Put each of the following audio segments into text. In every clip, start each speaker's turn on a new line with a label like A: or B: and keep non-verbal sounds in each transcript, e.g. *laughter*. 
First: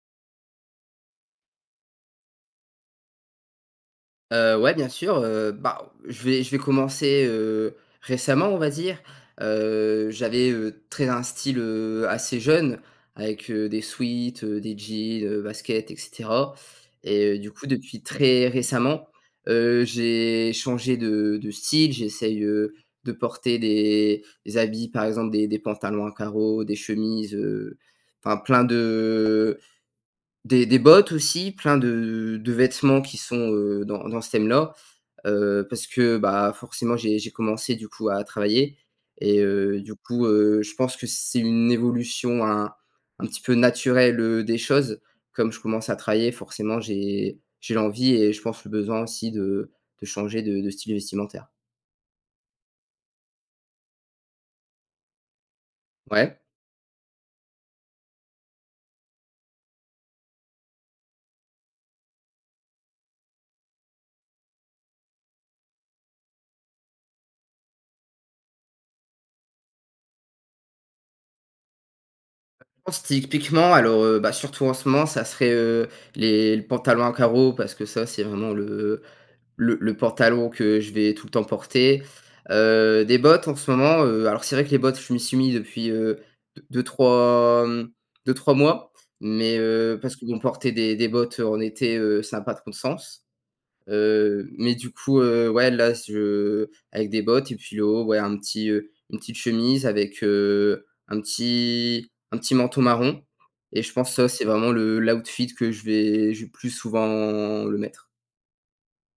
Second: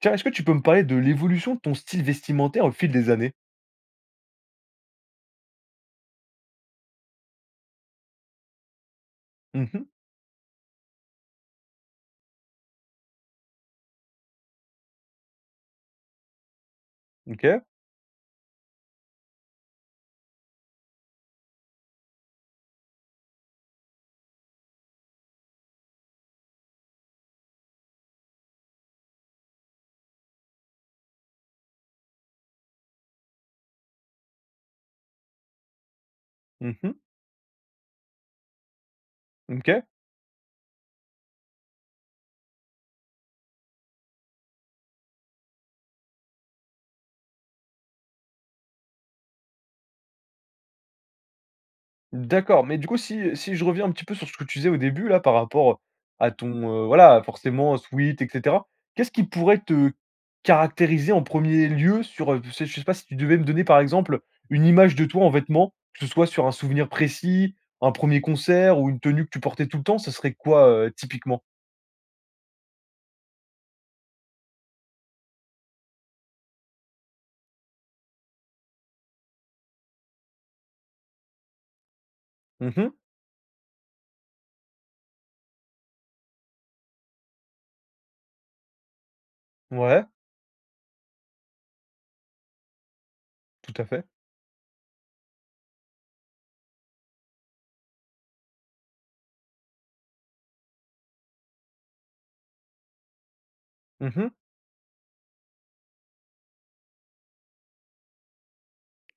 A: Tiens, est-ce que tu peux me parler de l'évolution de ton style vestimentaire, au fil des années?
B: Heu, ouais, bien sûr, heu, bah, je vais je vais commencer, heu, récemment, on va dire,
A: Mmh mh.
B: heu, j'avais, heu, très un style, heu, assez jeune avec, heu, des sweats, heu, des jeans, heu, baskets et cetera. Et heu, du
A: OK.
B: coup, depuis très récemment, heu, j'ai changé de de style, j'essaye, heu, de porter des des habits, par exemple, des des pantalons à carreaux, des chemises, heu, enfin plein de des des bottes aussi, plein de de vêtements qui sont, heu, dans dans ce thème-là. Heu, parce que, bah,
A: Mmh mh.
B: forcément, j'ai j'ai commencé du coup à travailler et
A: Mmh,
B: heu,
A: OK.
B: du coup, heu, je pense que c'est une évolution un un petit peu naturelle, heu, des choses. Comme je commence à travailler forcément, j'ai j'ai l'envie et je pense le besoin aussi de de changer de de style vestimentaire.
A: D'accord, mais du coup, si si je reviens un petit peu sur ce que tu disais au début là, par rapport, heu, à
B: Ouais.
A: ton, heu, voilà, forcément, sweat et cetera. Qu'est-ce qui pourrait te caractériser en 1er lieu, sur, heu, je sais je sais pas si tu devais me donner, par exemple, heu, une image de toi en vêtements, que ce soit sur un souvenir précis, un 1er concert ou une tenue que tu portais tout le temps, ce serait quoi, heu, typiquement?
B: Heu, je pense typiquement, alors, heu, ben, surtout en ce moment, ça serait, heu, les le pantalon à carreaux parce que ça, c'est vraiment le, heu, le le pantalon que je vais tout le temps porter,
A: Mmh mh.
B: heu, des bottes en ce moment, heu, alors c'est vrai que les bottes je m'y suis mis depuis, heu, de deux-trois, hem, 2-3 mois. Mais heu
A: Ouais.
B: parce que bon, porter des des bottes en été, heu, ça a pas trop de sens.
A: Tout à fait.
B: Heu, mais du coup, heu, ouais là, c je avec des bottes et puis le haut, ouais un petit, heu, une petite chemise avec, heu, un petit un petit manteau marron. Et je pense
A: Mmh
B: ça
A: mh.
B: c'est vraiment le l' outfit que je vais je vais plus souvent le mettre.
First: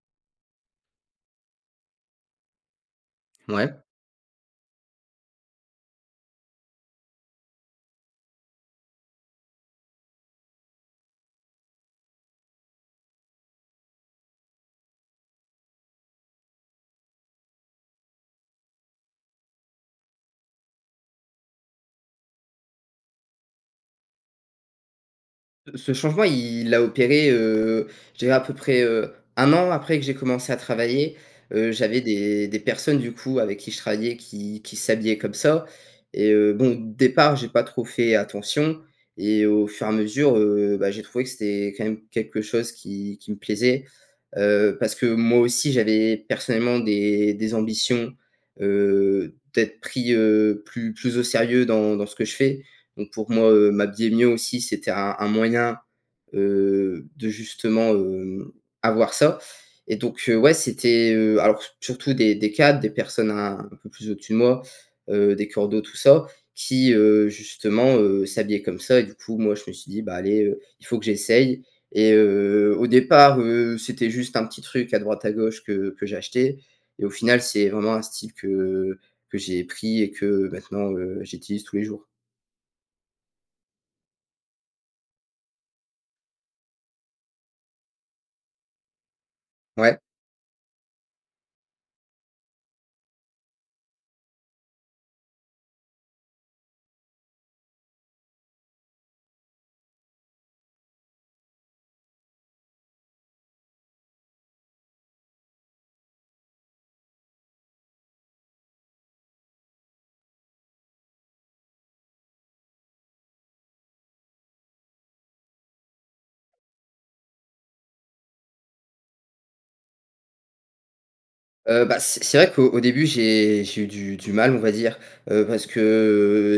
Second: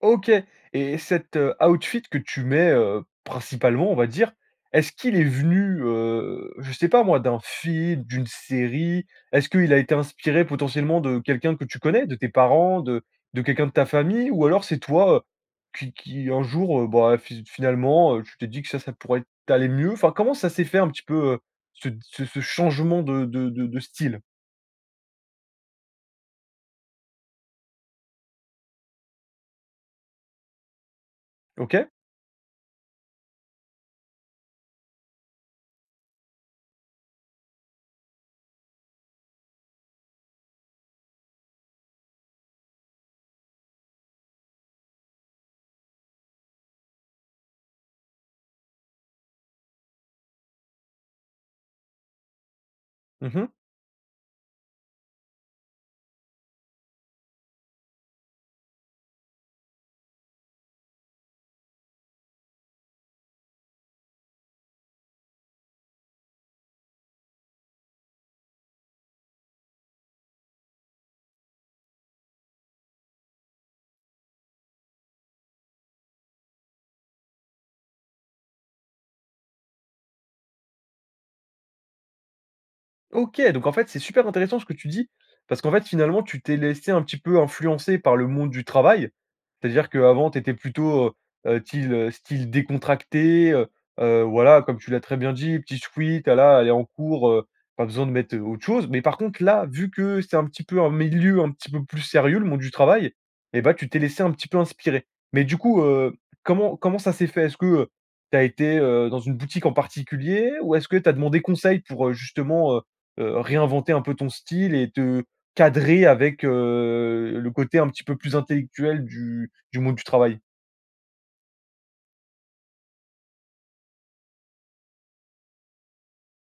A: OK, et cet, heu, outfit que tu mets, heu,
B: Ouais.
A: principalement on va dire, est-ce qu'il est venu, heu, je sais pas moi, d'un film, d'une série? Est-ce qu'il a été inspiré potentiellement de quelqu'un que tu connais, de tes parents, de de quelqu'un de ta famille ou alors c'est toi, heu, qui qui un jour, heu, ben fi finalement, heu, tu t'es dit que ça, ça pourrait être t'aller mieux, enfin comment ça s'est fait un petit peu, heu, ce de ce ce changement de de de de style?
B: Heu, ce changement, il a opéré, heu, je dirais peu près, heu, 1 an après que j'ai commencé à travailler, heu,
A: OK.
B: j'avais des des personnes, du coup, avec qui je travaillais qui qui s'habillaient comme ça et heu, bon, départ, j'ai pas trop fait attention et au fur et à mesure, heu, bah, j'ai trouvé que c'était quand même quelque chose qui qui me plaisait, heu, parce que moi aussi j'avais personnellement des des ambitions, heu, d'être pris, heu, plus plus au sérieux dans dans ce que je fais, donc pour
A: Mmh mh.
B: moi, heu, m'habiller mieux aussi, c'était un un moyen, heu, de justement, hem, avoir ça et donc heu, ouais, c'était, heu, alors s surtout des, des cadres, des personnes un un peu plus au dessus de moi, heu, des coordinateurs, tout ça, qui heu, justement, heu, s'habillaient comme ça et du coup, moi, je me suis dit: «Bah, allez, heu, il faut que j'essaye» et heu, au départ heu, c'était juste un petit truc à droite à gauche que que j'achetais et au final, c'est vraiment un style que que j'ai pris et que maintenant, heu, j'utilise tous les jours.
A: OK, donc en fait, c'est super intéressant ce que tu dis, parce qu'en fait, finalement, tu t'es laissé un petit peu influencer par le monde du travail. C'est-à-dire
B: Ouais.
A: qu'avant tu étais plutôt, heu heu, tyle, heu, style décontracté, heu heu, voilà comme tu l'as très bien dit, petit sweat, voilà, allez en cours, heu, pas besoin de mettre autre chose, mais par contre là, vu que c'est un petit peu un milieu un petit peu plus sérieux, le monde du travail et bah, tu t'es laissé un petit peu inspirer. Mais du coup, heu, comment comment ça s'est fait? Est-ce que, heu, tu as été, heu, dans une boutique en particulier ou est-ce que tu as demandé conseil pour, heu, justement, heu heu, réinventer un peu ton style et te cadrer avec, heu, le côté un petit peu plus intellectuel du du monde du travail?
B: Heu, bah c'est c'est vrai qu'au au début, j'ai j'ai eu du du mal, on va dire. Heu, parce que,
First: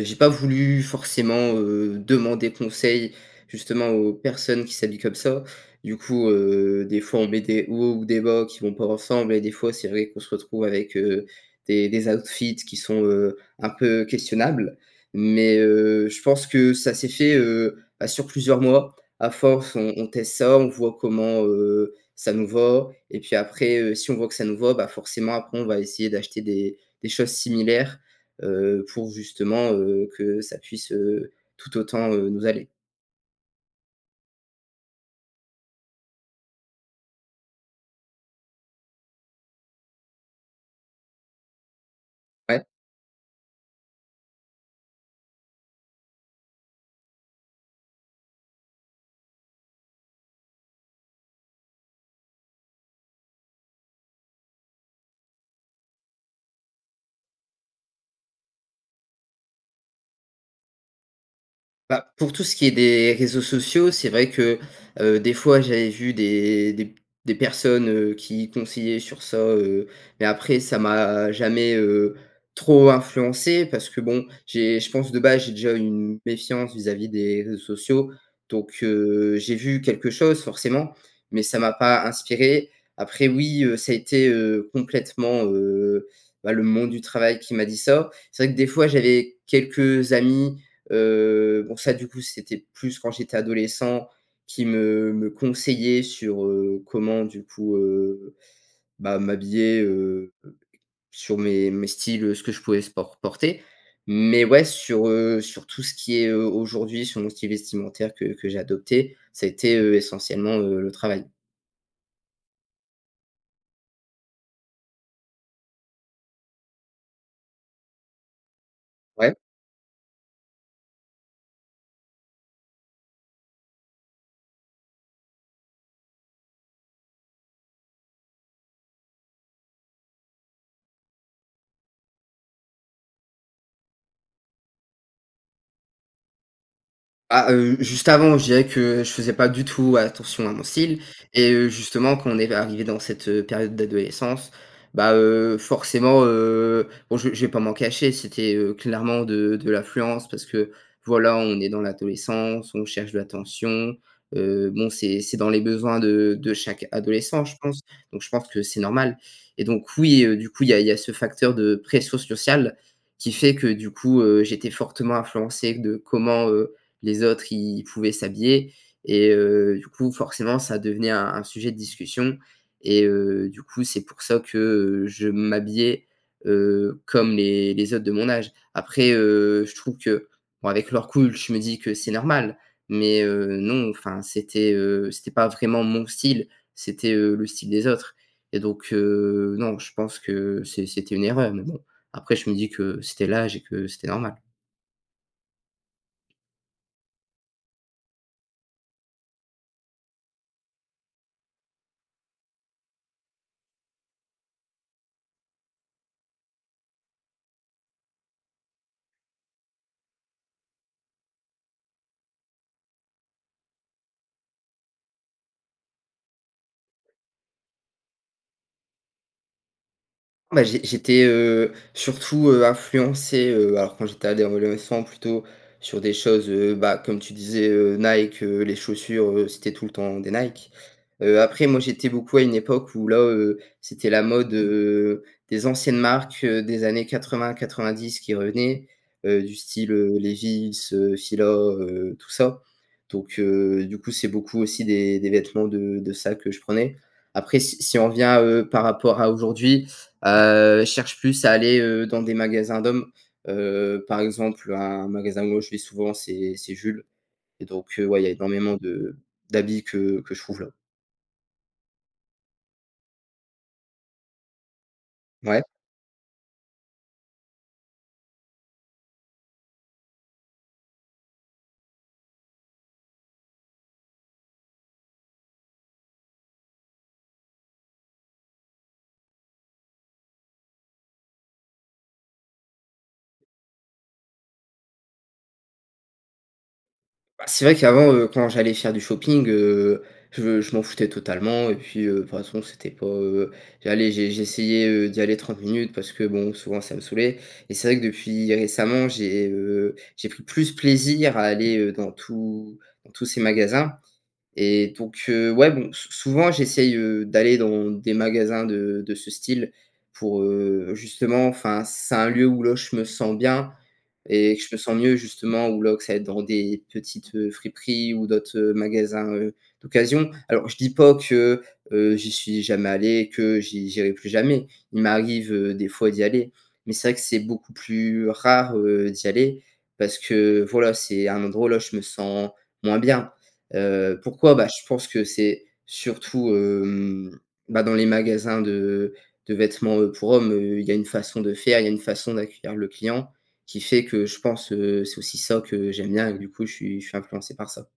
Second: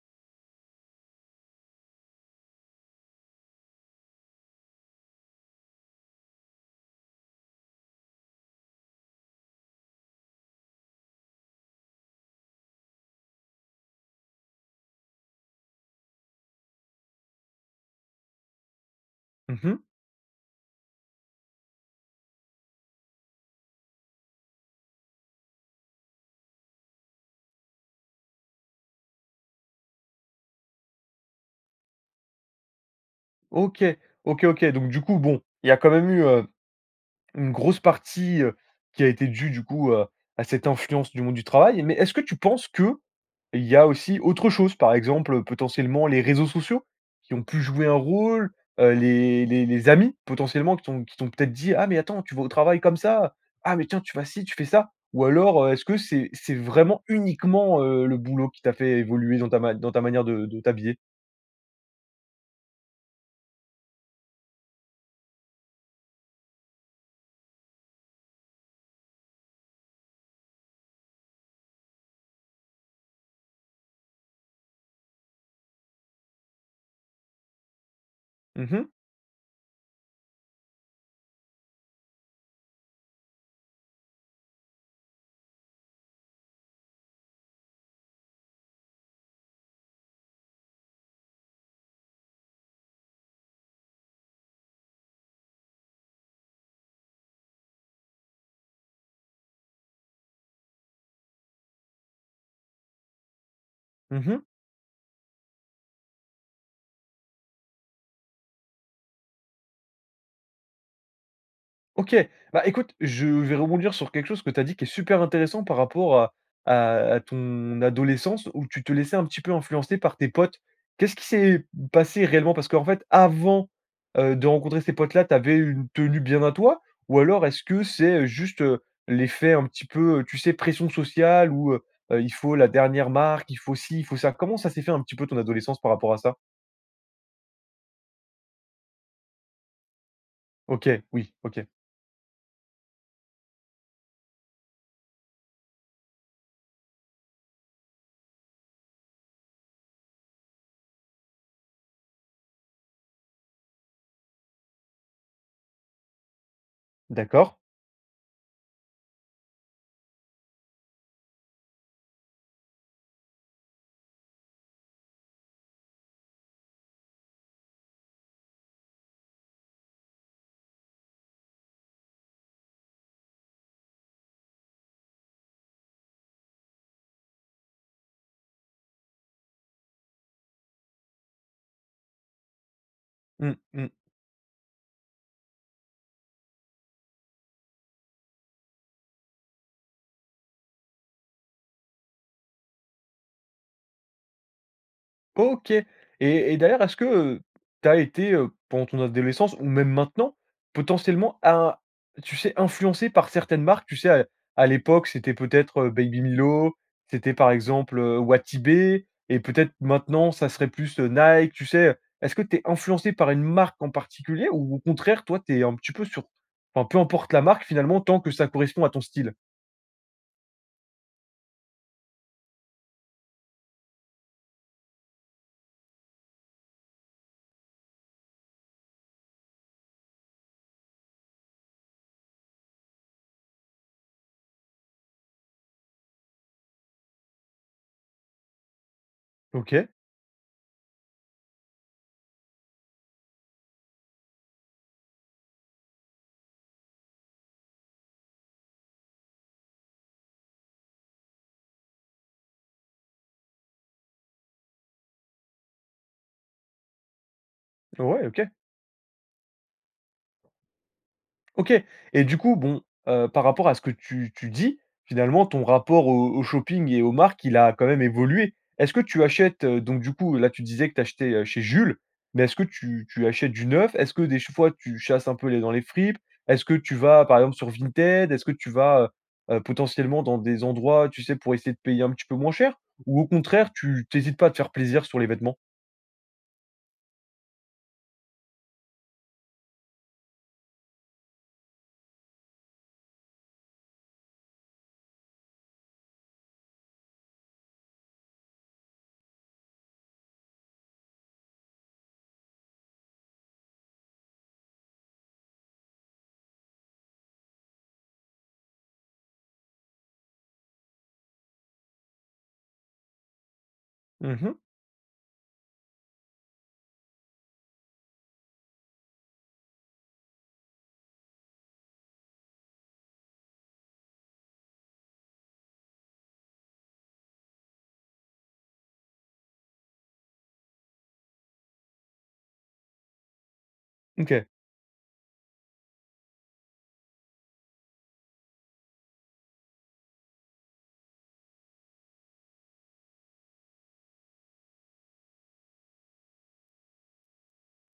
B: heu, j'ai pas voulu forcément, heu, demander conseil, justement, aux personnes qui s'habillent comme ça. Du coup, heu, des fois on met des hauts ou des bas qui vont pas ensemble et des fois, c'est vrai qu'on se retrouve avec, heu, des des outfits qui sont, heu, un peu questionables mais heu, je pense que ça s'est fait, heu, bah sur plusieurs mois. À
A: Mmh
B: force,
A: mh.
B: on on teste ça, on voit comment, heu, ça nous va et puis après, heu, si on voit que ça nous va, bah forcément, après on va essayer d'acheter des des choses similaires, heu, pour justement, heu, que ça puisse, heu, tout autant, heu, nous aller.
A: OK. OK OK, donc du coup bon, il y a quand même eu, heu, une grosse partie, heu, qui a été dûe du coup, heu, à cette influence du monde du travail mais est-ce que tu
B: Ouais.
A: penses qu'il y a aussi autre chose? Par exemple, heu, potentiellement les réseaux sociaux qui ont pu jouer un rôle? Heu, les les les amis potentiellement qui t'ont qui t'ont peut-être dit: «Ah mais attends, tu vas au travail comme ça? Ah mais tiens, tu vas ci, tu fais ça», ou alors, heu, est-ce que c'est c'est vraiment uniquement, heu, le boulot qui t'a fait évoluer dans ta ma dans ta manière de de t'habiller?
B: Bah, pour tout ce qui est des réseaux sociaux, c'est vrai que, heu, des fois, j'avais vu des des p des personnes, heu, qui conseillaient sur ça, heu, mais, après, ça m'a jamais, heu, trop influencé parce que, bon, j'ai je pense, de base, j'ai déjà une méfiance vis à vis des réseaux sociaux.
A: Mmh
B: Donc,
A: mh.
B: heu, j'ai vu quelque chose, forcément, mais, ça m'a pas inspiré. Après, oui, heu, ça a été, heu, complètement, heu, bah, le monde du travail qui m'a dit ça. C'est vrai que, des fois, j'avais quelques amis, heu, bon, ça, du coup, c'était plus quand j'étais adolescent, qui me me conseillaient sur, heu, comment, du coup, heu, bah, m'habiller, heu, sur mes mes styles, heu, ce que je pouvais sport por porter.
A: Mmh mh.
B: Mais, ouais, sur, heu, sur tout ce qui est, heu, aujourd'hui, sur mon style vestimentaire que que j'ai adopté, ça a été, heu, essentiellement, heu, le travail.
A: Ok. Bah, écoute, je vais rebondir sur quelque chose que tu as dit, qui est super intéressant par rapport à à à ton adolescence, où tu te laissais un
B: Ouais.
A: petit peu influencer par tes potes. Qu'est-ce qui s'est passé réellement? Parce qu'en fait, avant, heu, de rencontrer ces potes-là, tu avais une tenue bien à toi? Ou alors est-ce que c'est, juste, heu, l'effet, un petit peu, heu, tu sais, pression sociale où, heu heu, il faut la dernière marque, il faut ci, il faut ça? Comment ça s'est fait un petit peu ton adolescence, par rapport à ça?
B: Ah, heu, juste avant, je dirais que je faisais pas du tout attention à mon
A: OK,
B: style
A: oui,
B: et
A: OK.
B: heu, justement quand on est arrivé dans cette, heu, période d'adolescence, bah, heu, forcément, heu, bon je je vais pas m'en cacher, c'était, heu, clairement de de l'influence parce que, voilà on est dans l'adolescence, on cherche de l'attention, heu, bon, c'est c'est dans les besoins de de chaque adolescent,
A: D'accord.
B: je pense. Donc je pense que c'est normal. Et donc oui, heu, du coup, il y a il y a ce facteur de pression sociale, qui fait que du coup, heu, j'étais fortement influencé de comment, heu, les autres ils pouvaient s'habiller et heu, du coup forcément, ça devenait un un sujet de discussion et heu, du coup, c'est pour ça que je m'habillais, heu, comme les les autres de mon âge. Après, heu, je trouve que bon avec le recul, je me dis que c'est normal. Mais heu,
A: Mmh,
B: non,
A: mmh.
B: enfin, c'était, heu, c'était pas vraiment mon style, c'était, heu, le style des autres. Et donc heu, non, je pense que c'est c'était une erreur, mais bon. Après je me dis que c'était l'âge et que c'était normal.
A: OK. Et et d'ailleurs, est-ce que, heu, tu as été, heu, pendant ton adolescence ou même maintenant, potentiellement à un tu sais influencé par certaines marques, tu sais à à l'époque c'était peut-être, heu, Baby Milo, c'était par exemple, heu, Wati B et peut-être maintenant ça serait plus Nike, tu sais, heu, est-ce que tu es influencé par une marque en particulier ou au contraire toi tu es un petit peu sur p enfin, peu importe la marque finalement, tant que ça correspond à ton style?
B: Bah j'ai j'étais, heu, surtout, heu, influencé, heu, alors quand j'étais ado adolescent, plutôt sur des choses, heu, bah comme tu disais, heu, Nike, heu, les chaussures, heu, c'était tout le temps des Nike. Heu, après moi j'étais beaucoup à une époque où là, heu, c'était la mode, heu, des anciennes marques, heu, des années 80-90 qui revenaient. Heu, du
A: OK.
B: style, heu, Levi's, heu, Fila, heu, tout ça. Donc heu, du coup c'est beaucoup aussi des des vêtements de de ça que je prenais. Après si si on revient, heu, par rapport à aujourd'hui, heu, je cherche plus à aller, heu, dans des magasins d'hommes, heu, par exemple un magasin moi où je vais souvent c'est c'est Jules. Et donc heu, ouais, il
A: Ouais,
B: y a
A: OK.
B: énormément de d'habits que que je trouve là.
A: OK et du coup bon, heu, par rapport à ce que tu tu dis, finalement
B: Ouais.
A: ton rapport au au shopping et aux marques, il a quand même évolué. Est-ce que tu achètes, heu, donc du coup là tu disais que tu achetais, heu, chez Jules, mais est-ce que tu tu achètes du neuf? Est-ce que des ch fois tu chasses un peu les f dans les fripes? Est-ce que tu vas, par exemple, sur Vinted? Est-ce que tu vas, heu heu, potentiellement dans des endroits, tu sais, pour essayer de payer un petit peu moins cher? Ou au contraire, tu tu hésites pas de te faire plaisir sur les vêtements?
B: Bah, c'est vrai qu'avant, heu, quand j'allais faire du shopping, heu, je je m'en foutais totalement et puis, heu, de toute façon, c'était pas heu. J'allais j'ai j'essayais, heu, d'y aller 30 minutes parce que, bon, souvent, ça me saoulait. Et c'est vrai que depuis récemment, j'ai, heu, j'ai pris plus plaisir à aller, heu, dans tous dans tous ces magasins. Et donc heu, ouais, bon, s souvent j'essaye, heu, d'aller dans des magasins de de ce style pour, heu, justement, enfin c'est un lieu où là je me sens bien,
A: Mmh
B: et
A: mh.
B: que je me sens mieux, justement, ou là que ça ait dans des petites, heu, friperies ou d'autres, heu, magasins, heu, d'occasion. Alors, heu, je dis pas que, heu, j'y suis jamais allé, et que j'i j'irai plus jamais! Il m'arrive, heu, des fois, d'y aller. Mais c'est vrai que c'est beaucoup plus rare, heu, d'y aller, parce que, voilà, c'est un endroit où la je me sens moins bien. Heu,
A: OK.
B: pourquoi? Bah, je pense que c'est surtout, hem, bah, dans les magasins de de vêtements, heu, pour hommes, heu, il y a une façon de faire, il y a une façon d'accueillir le client, qui fait que je pense, heu, c'est aussi ça que j'aime bien et que du coup je suis je suis influencé par ça.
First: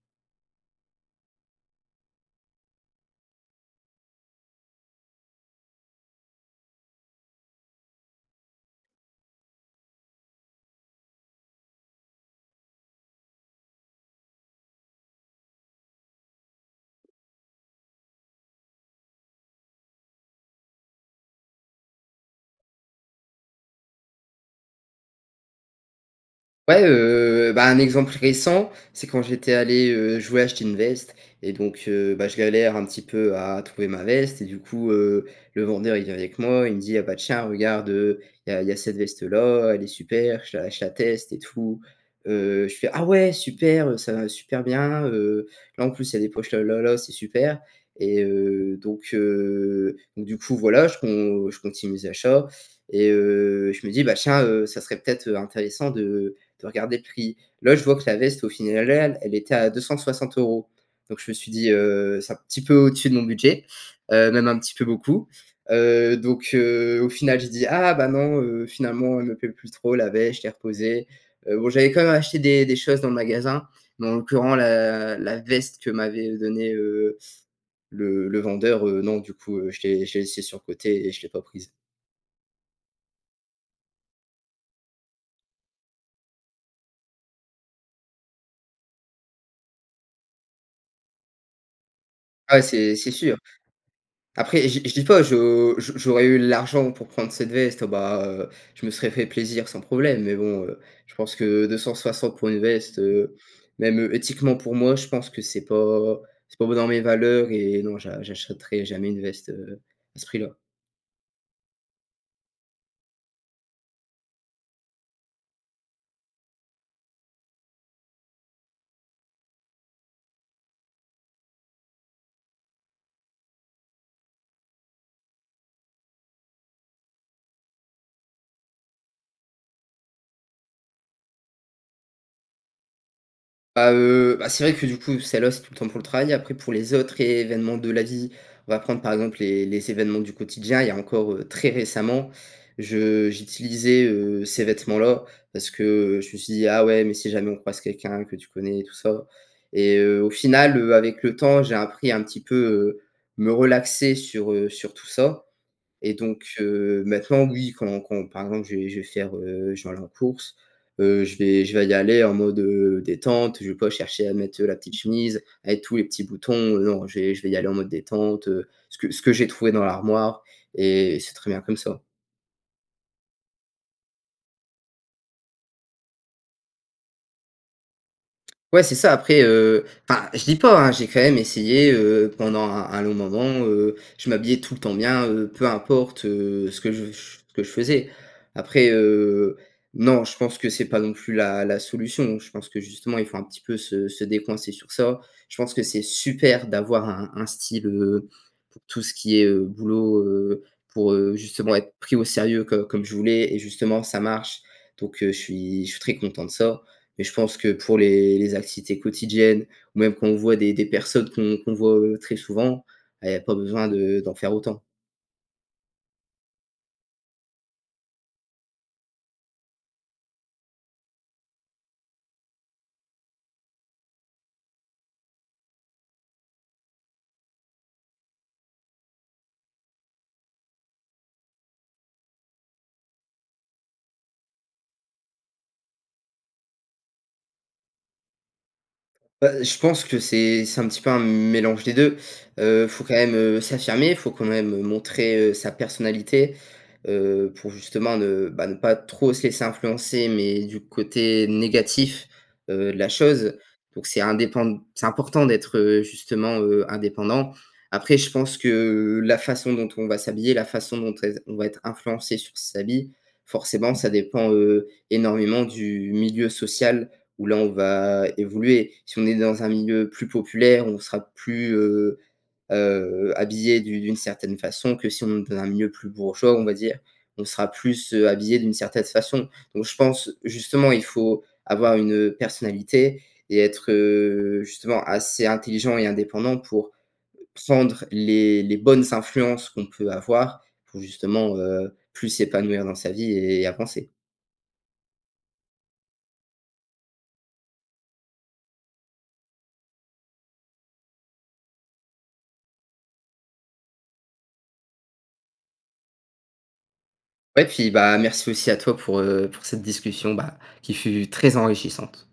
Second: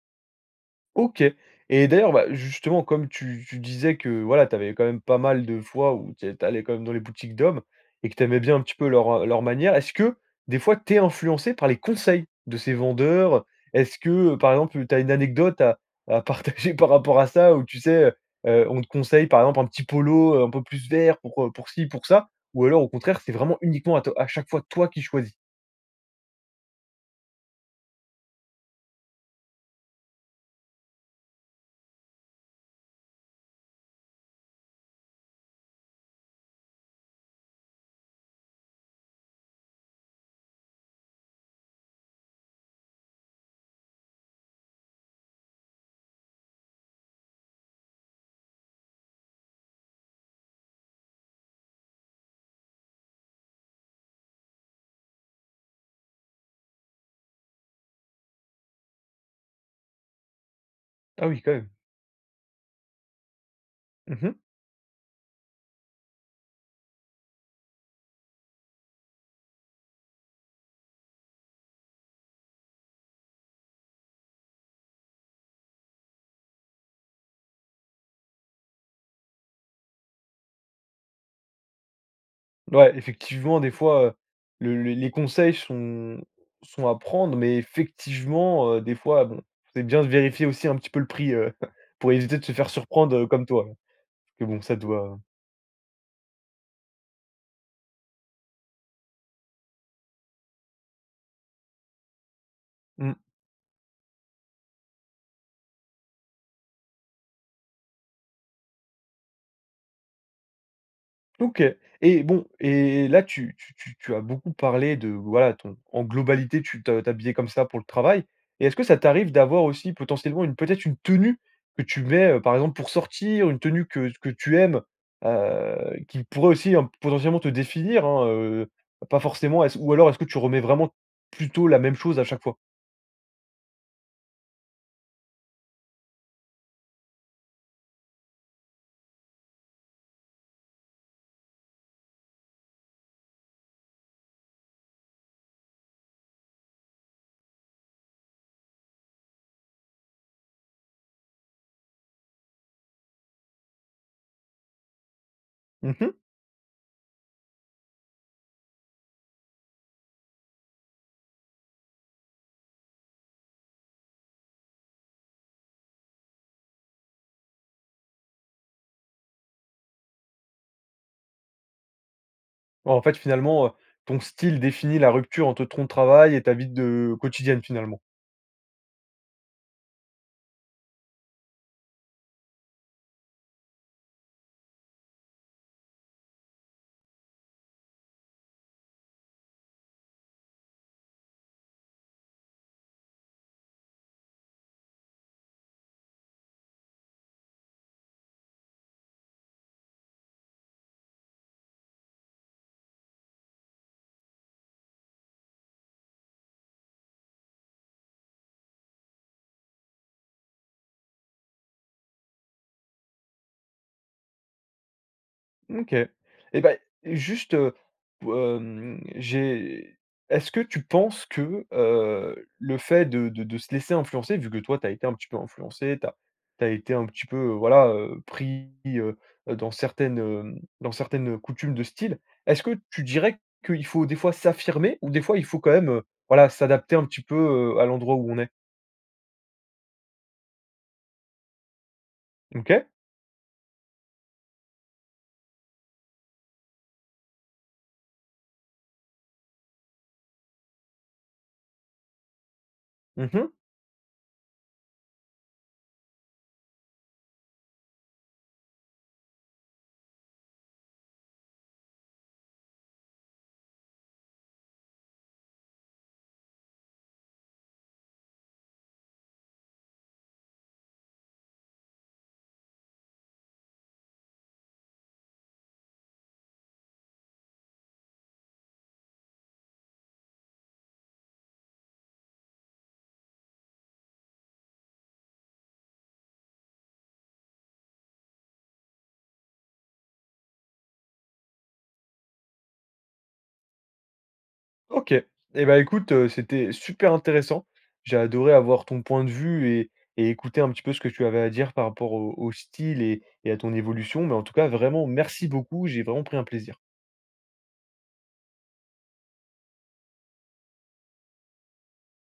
A: OK. Et d'ailleurs, ben, justement, comme tu tu disais que, voilà, tu avais quand même pas mal de fois où t'é tu allais quand même dans les boutiques d'hommes, et que tu aimais bien un petit peu leur, heu, leur manière, est-ce que, des fois, tu es influencé par les conseils de ces vendeurs, heu? Est-ce que, heu, par exemple, tu as une anecdote à à partager par rapport à ça ou tu sais, heu, heu, on te conseille par exemple un petit polo, heu, un peu plus vert pour, heu, pour ci, pour ça, ou alors au contraire c'est vraiment uniquement à to à chaque fois toi qui choisis?
B: Ouais, heu, ben un exemple récent, c'est quand j'étais allé heu, je voulais acheter une veste et donc heu, ben je galère un petit peu à trouver ma veste et du coup, heu, le vendeur il vient avec moi, il me dit: «Heu, ah ben tiens regarde, heu, il y a il y a cette veste-là, elle est super» je la je la teste et tout. Heu, je fais: «Ah ouais, super, heu, ça va super bien, heu, là en plus il y a des poches là, là, là, c'est super» et heu, donc heu, donc du coup voilà, je con je continue mes achats et heu, je me dis: «Ben tiens, heu, ça serait peut-être, heu, intéressant de de regarder le prix». Là, je vois que la veste, au final al elle était à 260€ Donc
A: Ah
B: je me
A: oui, quand
B: suis
A: même.
B: dit, heu, c'est un petit peu au-dessus de mon budget,
A: Mmh
B: heu,
A: mh.
B: même un petit peu beaucoup. Heu, donc heu, au final j'ai dit: «Ah ben non, heu, finalement, elle me plaît plus trop la veste», je l'ai reposée. Heu, bon, j'avais quand même acheté des des choses dans le magasin, mais en l'occurrence la la veste que m'avait, heu, donné, heu, le le vendeur, heu, non, du coup, heu, je l'ai je l'ai laissée sur le côté et je l'ai pas prise.
A: Ouais, effectivement, des fois, heu, le les conseils sont sont à prendre mais effectivement, heu, des fois, bon, c'est bien de vérifier aussi un petit peu le prix, heu, *chuckles* pour éviter de se
B: Ah ouais,
A: faire
B: c'est c'est
A: surprendre, heu,
B: sûr.
A: comme toi. Parce que bon,
B: Après,
A: ça
B: j je dis
A: doit
B: pas, je je j'aurais eu l'argent pour prendre cette veste, heu, bah, heu, je me serais fait plaisir sans problème, mais bon, heu, je pense que 260 pour une veste,
A: Mmh.
B: heu, même, heu, éthiquement pour moi, je pense que c'est pas c'est pas be dans mes valeurs et non, j'a j'achèterai jamais une veste, heu, à ce prix-là.
A: OK et bon et là tu tu tu tu as beaucoup parlé de, voilà, ton en globalité, tu te t'habillais comme ça pour le travail et est-ce que ça t'arrive d'avoir aussi potentiellement une peut-être une tenue, que tu mets, heu, par exemple, pour sortir, une tenue que que tu aimes, heu, qui pourrait aussi, potentiellement te définir, hein, heu, pas forcément, est-ce ou alors est-ce que tu remets vraiment plutôt la même chose à chaque fois?
B: Bah, heu, bah, c'est vrai que du coup, celle là, c'est tout le temps pour le travail, après pour les autres événements de la vie, on va prendre, par exemple, les les événements du quotidien. Il y a encore, heu, très récemment, je j'utilisais, heu, ces vêtements-là parce que je me suis dit: «Ah ouais, mais si jamais on croise quelqu'un que tu connais et tout ça» et heu, au final, heu, avec le temps, j'ai appris un petit peu, heu, me relaxer sur, heu, sur tout ça
A: Mmh
B: et
A: mh.
B: donc heu, maintenant, oui, quand quand, par exemple, je vais je vais faire, heu, je vais aller en course, heu, je vais je vais y aller en mode, heu, détente, je vais pas chercher à mettre, heu, la petite chemise avec tous les petits boutons, heu, non, je vais je vais y aller en mode détente, heu, ce que ce que j'ai trouvé dans l'armoire et c'est très bien comme ça.
A: Oh, en fait, finalement, heu, ton style définit la rupture entre ton travail, et ta vie de, heu quotidienne, finalement.
B: Ouais, c'est ça. Après, heu, enfin, je dis pas, hein, j'ai quand même essayé, heu, pendant un un long moment, heu, je m'habillais tout le temps bien, heu, peu importe, heu, ce que je v je f ce que je faisais. Après, heu, non. Je pense que c'est pas non plus la la solution. Je pense que justement, il faut un petit peu se se décoincer sur ça. Je pense que c'est super d'avoir un un style, heu, pour tout ce qui est, heu, boulot, heu, pour, heu, justement, être pris au sérieux co comme je voulais, et justement, ça marche. Donc heu, je suis je suis très content de ça. Mais je pense que pour les les activités quotidiennes, ou même quand on voit des des personnes qu'on qu'on voit, heu, très souvent, beh, il y a pas besoin de d'en faire autant.
A: Mmh, OK, et bah, e juste, pou hem j'ai est-ce que tu penses que, heu, le fait de de de se laisser influencer- vu que toi tu as été un petit peu influencé, tu as tu as été un petit peu, heu, voilà, heu, pris, heu, dans certaines, hem, dans certaines, heu, coutumes de style- est-ce que tu dirais qu'il faut des fois s'affirmer ou des fois, il faut quand même, heu, voilà, s'adapter un petit peu, heu, à l'endroit où on est?
B: Bah, heu, je pense que c'est c'est un petit peu un mélange des deux.
A: OK.
B: Heu, faut quand même, heu, s'affirmer, faut quand même montrer, heu, sa personnalité. Heu, pour justement ne, bah, ne pas trop se laisser influencer, mais du côté négatif, heu, de la
A: Mmh mh.
B: chose. Donc c'est indépend c'est important d'être, heu, justement, heu, indépendant. Après je pense que, heu, la façon dont on va s'habiller, la façon dont être on va être influencé sur ses habits. Forcément, ça dépend, heu, énormément du milieu social où là on va évoluer. Si on est dans un milieu plus populaire, on sera plus heu, heu, habillé d'u d'une certaine façon que si on est d'un milieu plus bourgeois, on va dire, on sera plus, heu, habillé d'une certaine façon. Donc je pense, justement, il faut avoir une, heu, personnalité et être, heu, justement assez intelligent et indépendant pour prendre les les bonnes influences qu'on peut avoir, pour justement, heu, plus s'épanouir dans sa vie et avancer.
A: OK. Et bah, écoute, heu, c'était super intéressant. J'ai adoré avoir ton point de vue et et écouter un petit peu ce que tu avais à dire par rapport au au style et et à ton évolution, mais en tout cas, vraiment, merci beaucoup, j'ai vraiment pris un plaisir.
B: Ouais, puis bah, merci aussi à toi pour, heu, pour cette discussion, bah, qui fut très enrichissante.